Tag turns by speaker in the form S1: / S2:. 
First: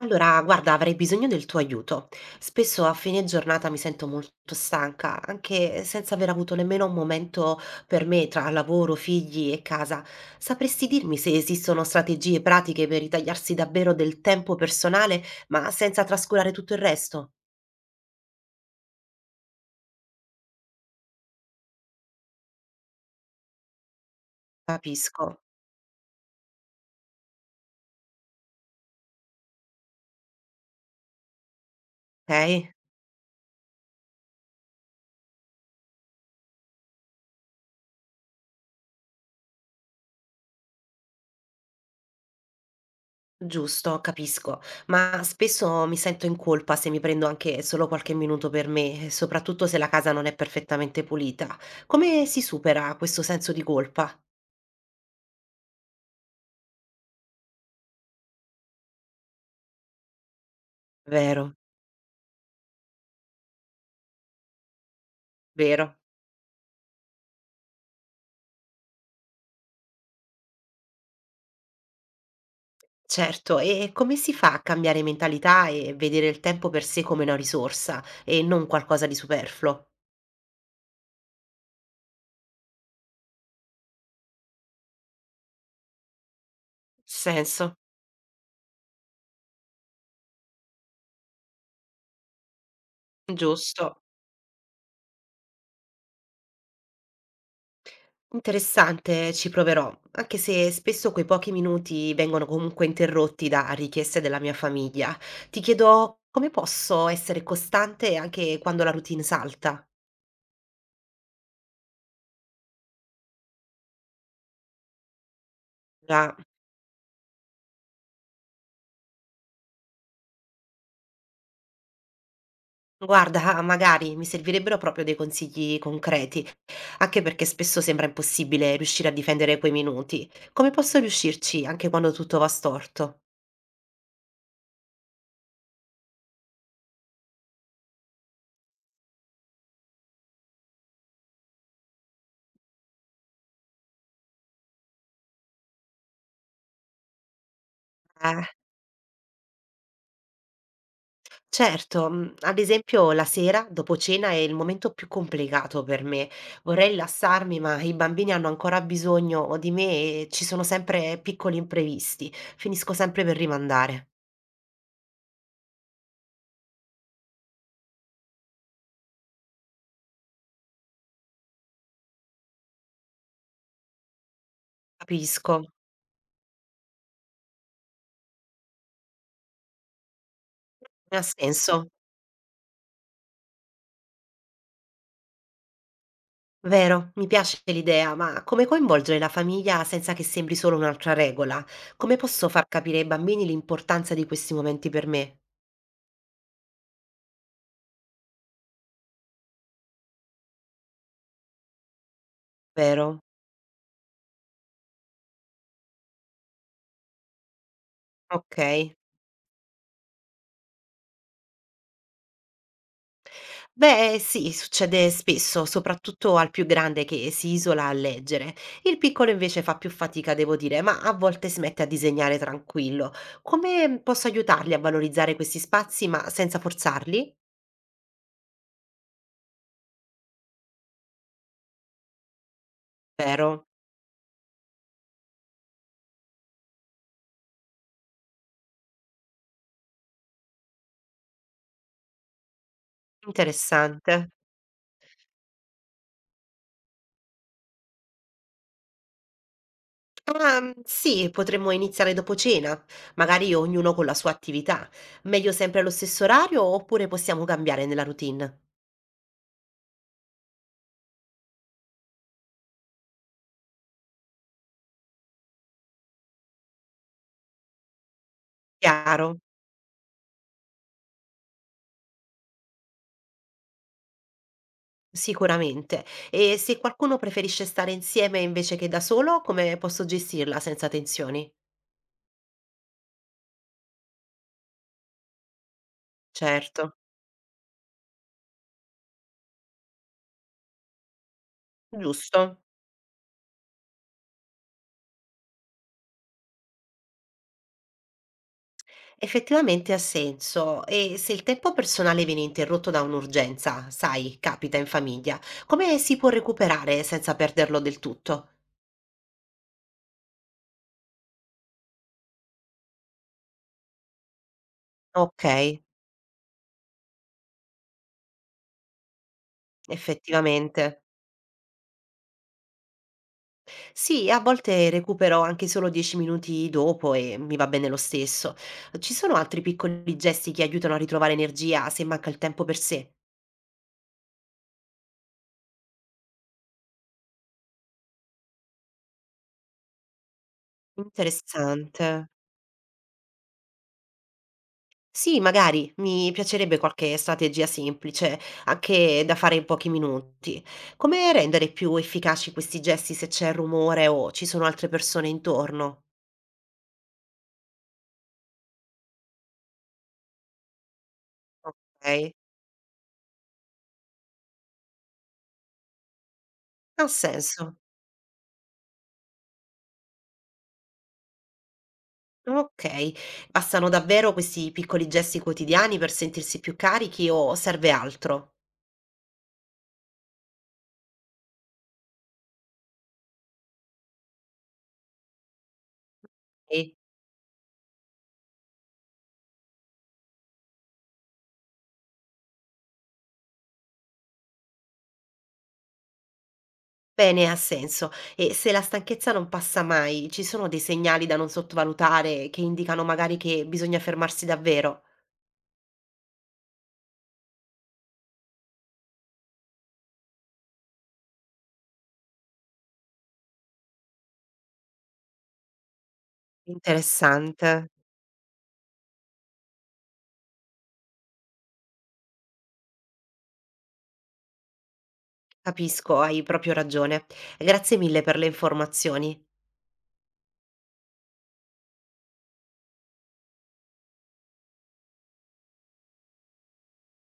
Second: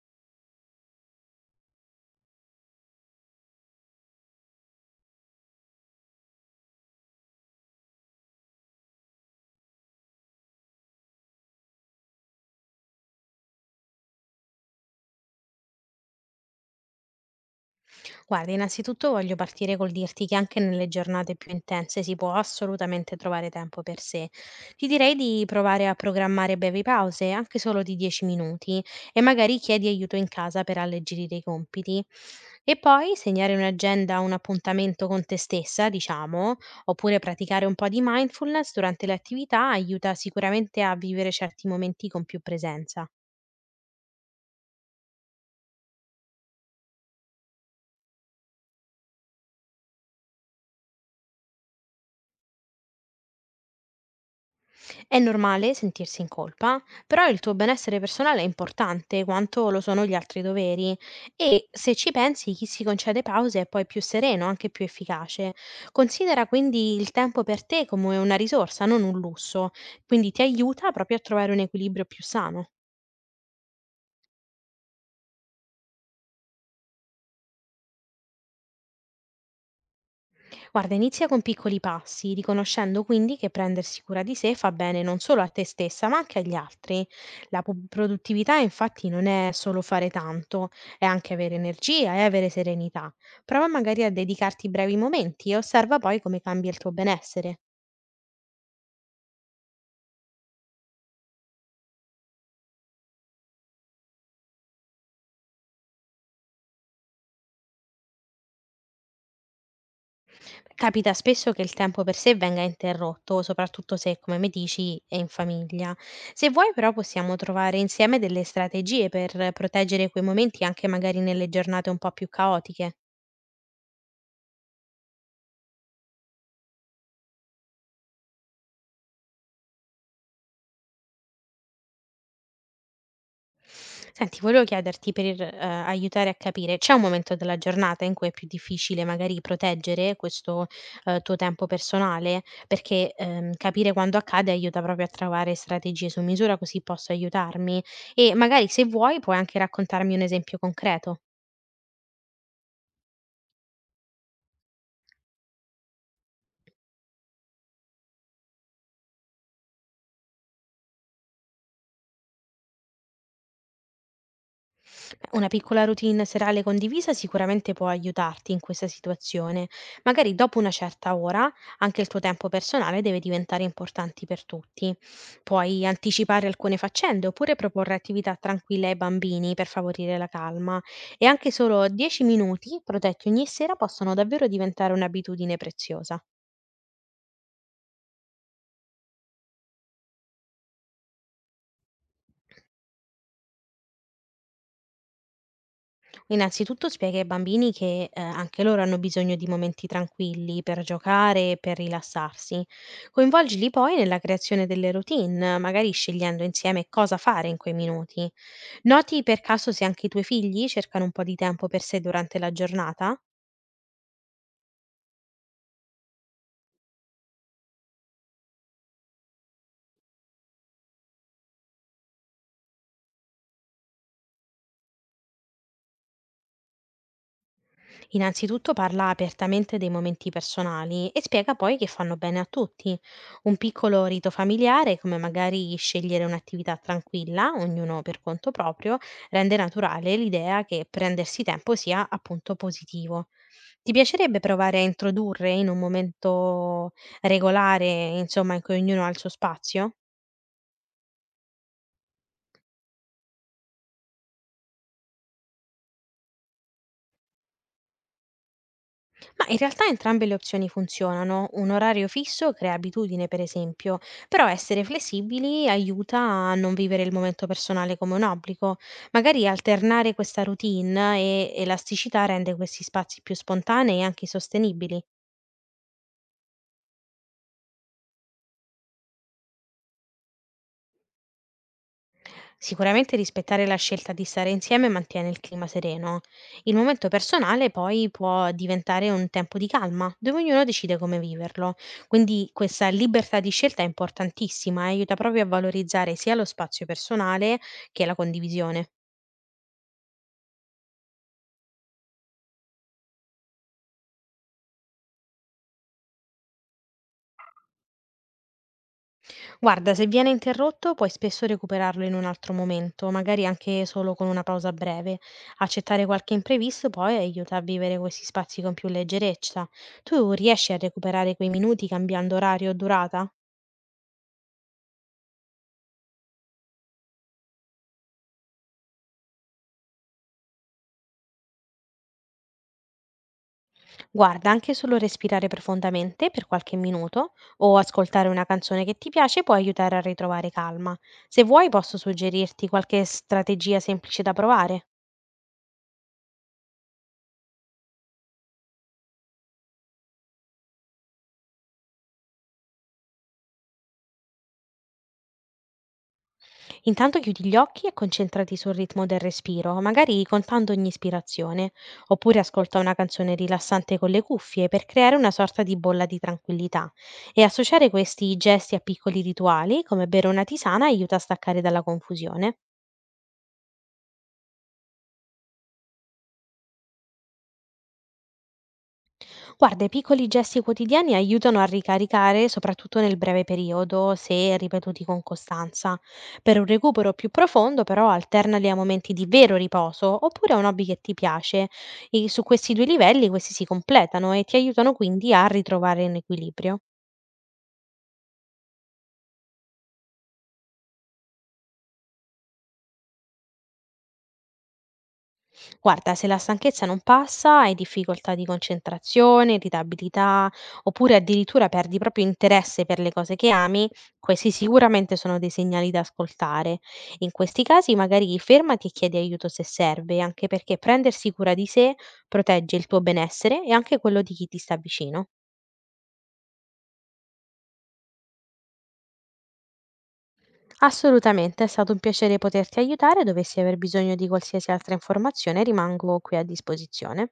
S1: Allora, guarda, avrei bisogno del tuo aiuto. Spesso a fine giornata mi sento molto stanca, anche senza aver avuto nemmeno un momento per me tra lavoro, figli e casa. Sapresti dirmi se esistono strategie pratiche per ritagliarsi davvero del tempo personale, ma senza trascurare tutto il resto?
S2: Guarda, innanzitutto voglio partire col dirti che anche nelle giornate più intense si può assolutamente trovare tempo per sé. Ti direi
S1: Capisco,
S2: di provare a programmare brevi pause, anche solo di 10 minuti, e magari chiedi aiuto in casa per alleggerire i compiti.
S1: ok?
S2: E poi segnare in agenda un appuntamento con te stessa, diciamo, oppure praticare un po' di mindfulness durante le attività aiuta sicuramente a vivere certi momenti con più presenza.
S1: Giusto, capisco, ma spesso mi sento in colpa se mi prendo anche solo qualche minuto per me, e soprattutto se la casa non è perfettamente pulita. Come si supera questo senso di colpa?
S2: È normale sentirsi in colpa, però il tuo benessere personale è importante quanto lo sono gli altri doveri,
S1: Vero,
S2: e se ci pensi chi si concede pause è poi più sereno, anche più efficace.
S1: vero,
S2: Considera quindi il tempo per te come una risorsa, non un lusso, quindi ti aiuta proprio a trovare un equilibrio più sano.
S1: certo. E come si fa a cambiare mentalità e vedere il tempo per sé come una risorsa e non qualcosa di superfluo?
S2: Guarda, inizia con piccoli passi, riconoscendo quindi che prendersi cura di sé fa bene non solo a te stessa, ma anche agli altri. La
S1: Senso,
S2: pu- produttività, infatti, non è solo fare tanto, è anche avere energia e avere serenità. Prova
S1: giusto.
S2: magari a dedicarti brevi momenti e osserva poi come cambia il tuo benessere.
S1: Interessante, ci proverò, anche se spesso quei pochi minuti vengono comunque interrotti da richieste della mia famiglia. Ti chiedo come posso essere costante anche quando la routine salta?
S2: Capita spesso che il tempo per sé venga interrotto, soprattutto se, come mi dici, è in famiglia.
S1: Ah,
S2: Se vuoi, però, possiamo trovare insieme delle strategie per proteggere quei momenti anche magari nelle giornate un po' più caotiche.
S1: guarda, magari mi servirebbero proprio dei consigli concreti, anche perché spesso sembra impossibile riuscire a difendere quei minuti. Come posso riuscirci anche quando tutto va storto?
S2: Senti, volevo chiederti per, aiutare a capire, c'è un momento della giornata in cui è più difficile magari proteggere questo, tuo tempo personale? Perché, capire quando accade aiuta proprio a trovare strategie su misura, così posso aiutarmi, e
S1: Eh.
S2: magari se vuoi puoi anche raccontarmi un esempio concreto.
S1: Certo, mhmm, ad esempio la sera dopo cena è il momento più complicato per me. Vorrei rilassarmi, ma i bambini hanno ancora bisogno o di me e ci sono sempre piccoli imprevisti. Finisco sempre per rimandare.
S2: Una piccola routine serale condivisa sicuramente può aiutarti in questa situazione. Magari dopo una certa ora anche il tuo tempo personale deve diventare importante per tutti.
S1: Capisco,
S2: Puoi anticipare alcune faccende oppure proporre attività tranquille ai bambini per favorire la calma,
S1: non ha
S2: e anche
S1: senso.
S2: solo 10 minuti protetti ogni sera possono davvero diventare un'abitudine preziosa.
S1: Vero, mi piace l'idea, ma come coinvolgere la famiglia senza che sembri solo un'altra regola? Come posso far capire ai bambini l'importanza di questi momenti per me?
S2: Innanzitutto spiega ai bambini che anche loro hanno bisogno di momenti tranquilli per giocare e per rilassarsi.
S1: Vero,
S2: Coinvolgili poi nella creazione delle routine, magari scegliendo insieme cosa fare in quei minuti.
S1: okay.
S2: Noti per caso se anche i tuoi figli cercano un po' di tempo per sé durante la giornata?
S1: Beh, sì, succede spesso, soprattutto al più grande che si isola a leggere. Il piccolo invece fa più fatica, devo dire, ma a volte si mette a disegnare tranquillo. Come posso aiutarli a valorizzare questi spazi, ma senza forzarli?
S2: Innanzitutto parla apertamente dei momenti personali e spiega poi che fanno bene a tutti. Un
S1: Vero,
S2: piccolo rito familiare, come magari scegliere un'attività tranquilla, ognuno per conto proprio, rende naturale l'idea che prendersi tempo sia appunto positivo. Ti
S1: interessante.
S2: piacerebbe provare a introdurre in un momento regolare, insomma, in cui ognuno ha il suo spazio?
S1: Ah, mm, sì, potremmo iniziare dopo cena, magari ognuno con la sua attività. Meglio sempre allo stesso orario oppure possiamo cambiare nella routine?
S2: Ma in realtà entrambe le opzioni funzionano. Un orario fisso crea abitudine, per esempio, però essere flessibili aiuta a non vivere il momento personale come un obbligo.
S1: Chiaro.
S2: Magari alternare questa routine e elasticità rende questi spazi più spontanei e anche sostenibili.
S1: Sicuramente. E se qualcuno preferisce stare insieme invece che da solo, come posso gestirla senza tensioni?
S2: Sicuramente rispettare la scelta di stare insieme mantiene il clima sereno. Il
S1: Certo,
S2: momento personale poi può diventare un tempo di calma, dove ognuno decide come viverlo. Quindi
S1: giusto.
S2: questa libertà di scelta è importantissima e aiuta proprio a valorizzare sia lo spazio personale che la condivisione.
S1: Effettivamente ha senso. E se il tempo personale viene interrotto da un'urgenza, sai, capita in famiglia, come si può recuperare senza perderlo del tutto?
S2: Guarda, se viene interrotto puoi spesso recuperarlo in un altro momento, magari anche solo con una pausa breve.
S1: Ok,
S2: Accettare qualche imprevisto poi aiuta a vivere questi spazi con più leggerezza. Tu riesci a
S1: effettivamente.
S2: recuperare quei minuti cambiando orario o durata?
S1: Sì, a volte recupero anche solo 10 minuti dopo e mi va bene lo stesso. Ci sono altri piccoli gesti che aiutano a ritrovare energia se manca il tempo per sé?
S2: Guarda, anche solo respirare profondamente per qualche minuto o ascoltare una canzone che ti piace può aiutare a ritrovare calma. Se vuoi posso
S1: Interessante.
S2: suggerirti qualche strategia semplice da provare.
S1: Sì, magari mi piacerebbe qualche strategia semplice, anche da fare in pochi minuti. Come rendere più efficaci questi gesti se c'è rumore o ci sono altre persone intorno?
S2: Intanto chiudi gli occhi e concentrati sul ritmo del respiro, magari contando ogni ispirazione,
S1: Okay,
S2: oppure ascolta una canzone rilassante con le cuffie per creare una sorta di bolla di tranquillità,
S1: ha
S2: e
S1: senso.
S2: associare questi gesti a piccoli rituali, come bere una tisana, aiuta a staccare dalla confusione.
S1: Okay, bastano davvero questi piccoli gesti quotidiani per sentirsi più carichi o serve altro?
S2: Guarda, i piccoli gesti quotidiani aiutano a ricaricare, soprattutto nel breve periodo, se ripetuti con costanza. Per un
S1: E
S2: recupero più profondo, però, alternali a momenti di vero riposo oppure a un hobby che ti piace. E su questi due livelli, questi si completano e ti aiutano quindi a ritrovare un equilibrio.
S1: bene, ha senso. E se la stanchezza non passa mai, ci sono dei segnali da non sottovalutare che indicano magari che bisogna fermarsi davvero?
S2: Guarda, se la stanchezza non passa, hai difficoltà di concentrazione, irritabilità, oppure addirittura perdi proprio interesse per le cose che ami, questi sicuramente sono dei segnali da ascoltare. In questi
S1: Interessante,
S2: casi magari fermati e chiedi aiuto se serve, anche perché prendersi cura di sé protegge il tuo benessere e anche quello di chi ti sta vicino.
S1: capisco, hai proprio ragione. Grazie mille per le informazioni.
S2: Assolutamente, è stato un piacere poterti aiutare; dovessi aver bisogno di qualsiasi altra informazione rimango qui a disposizione.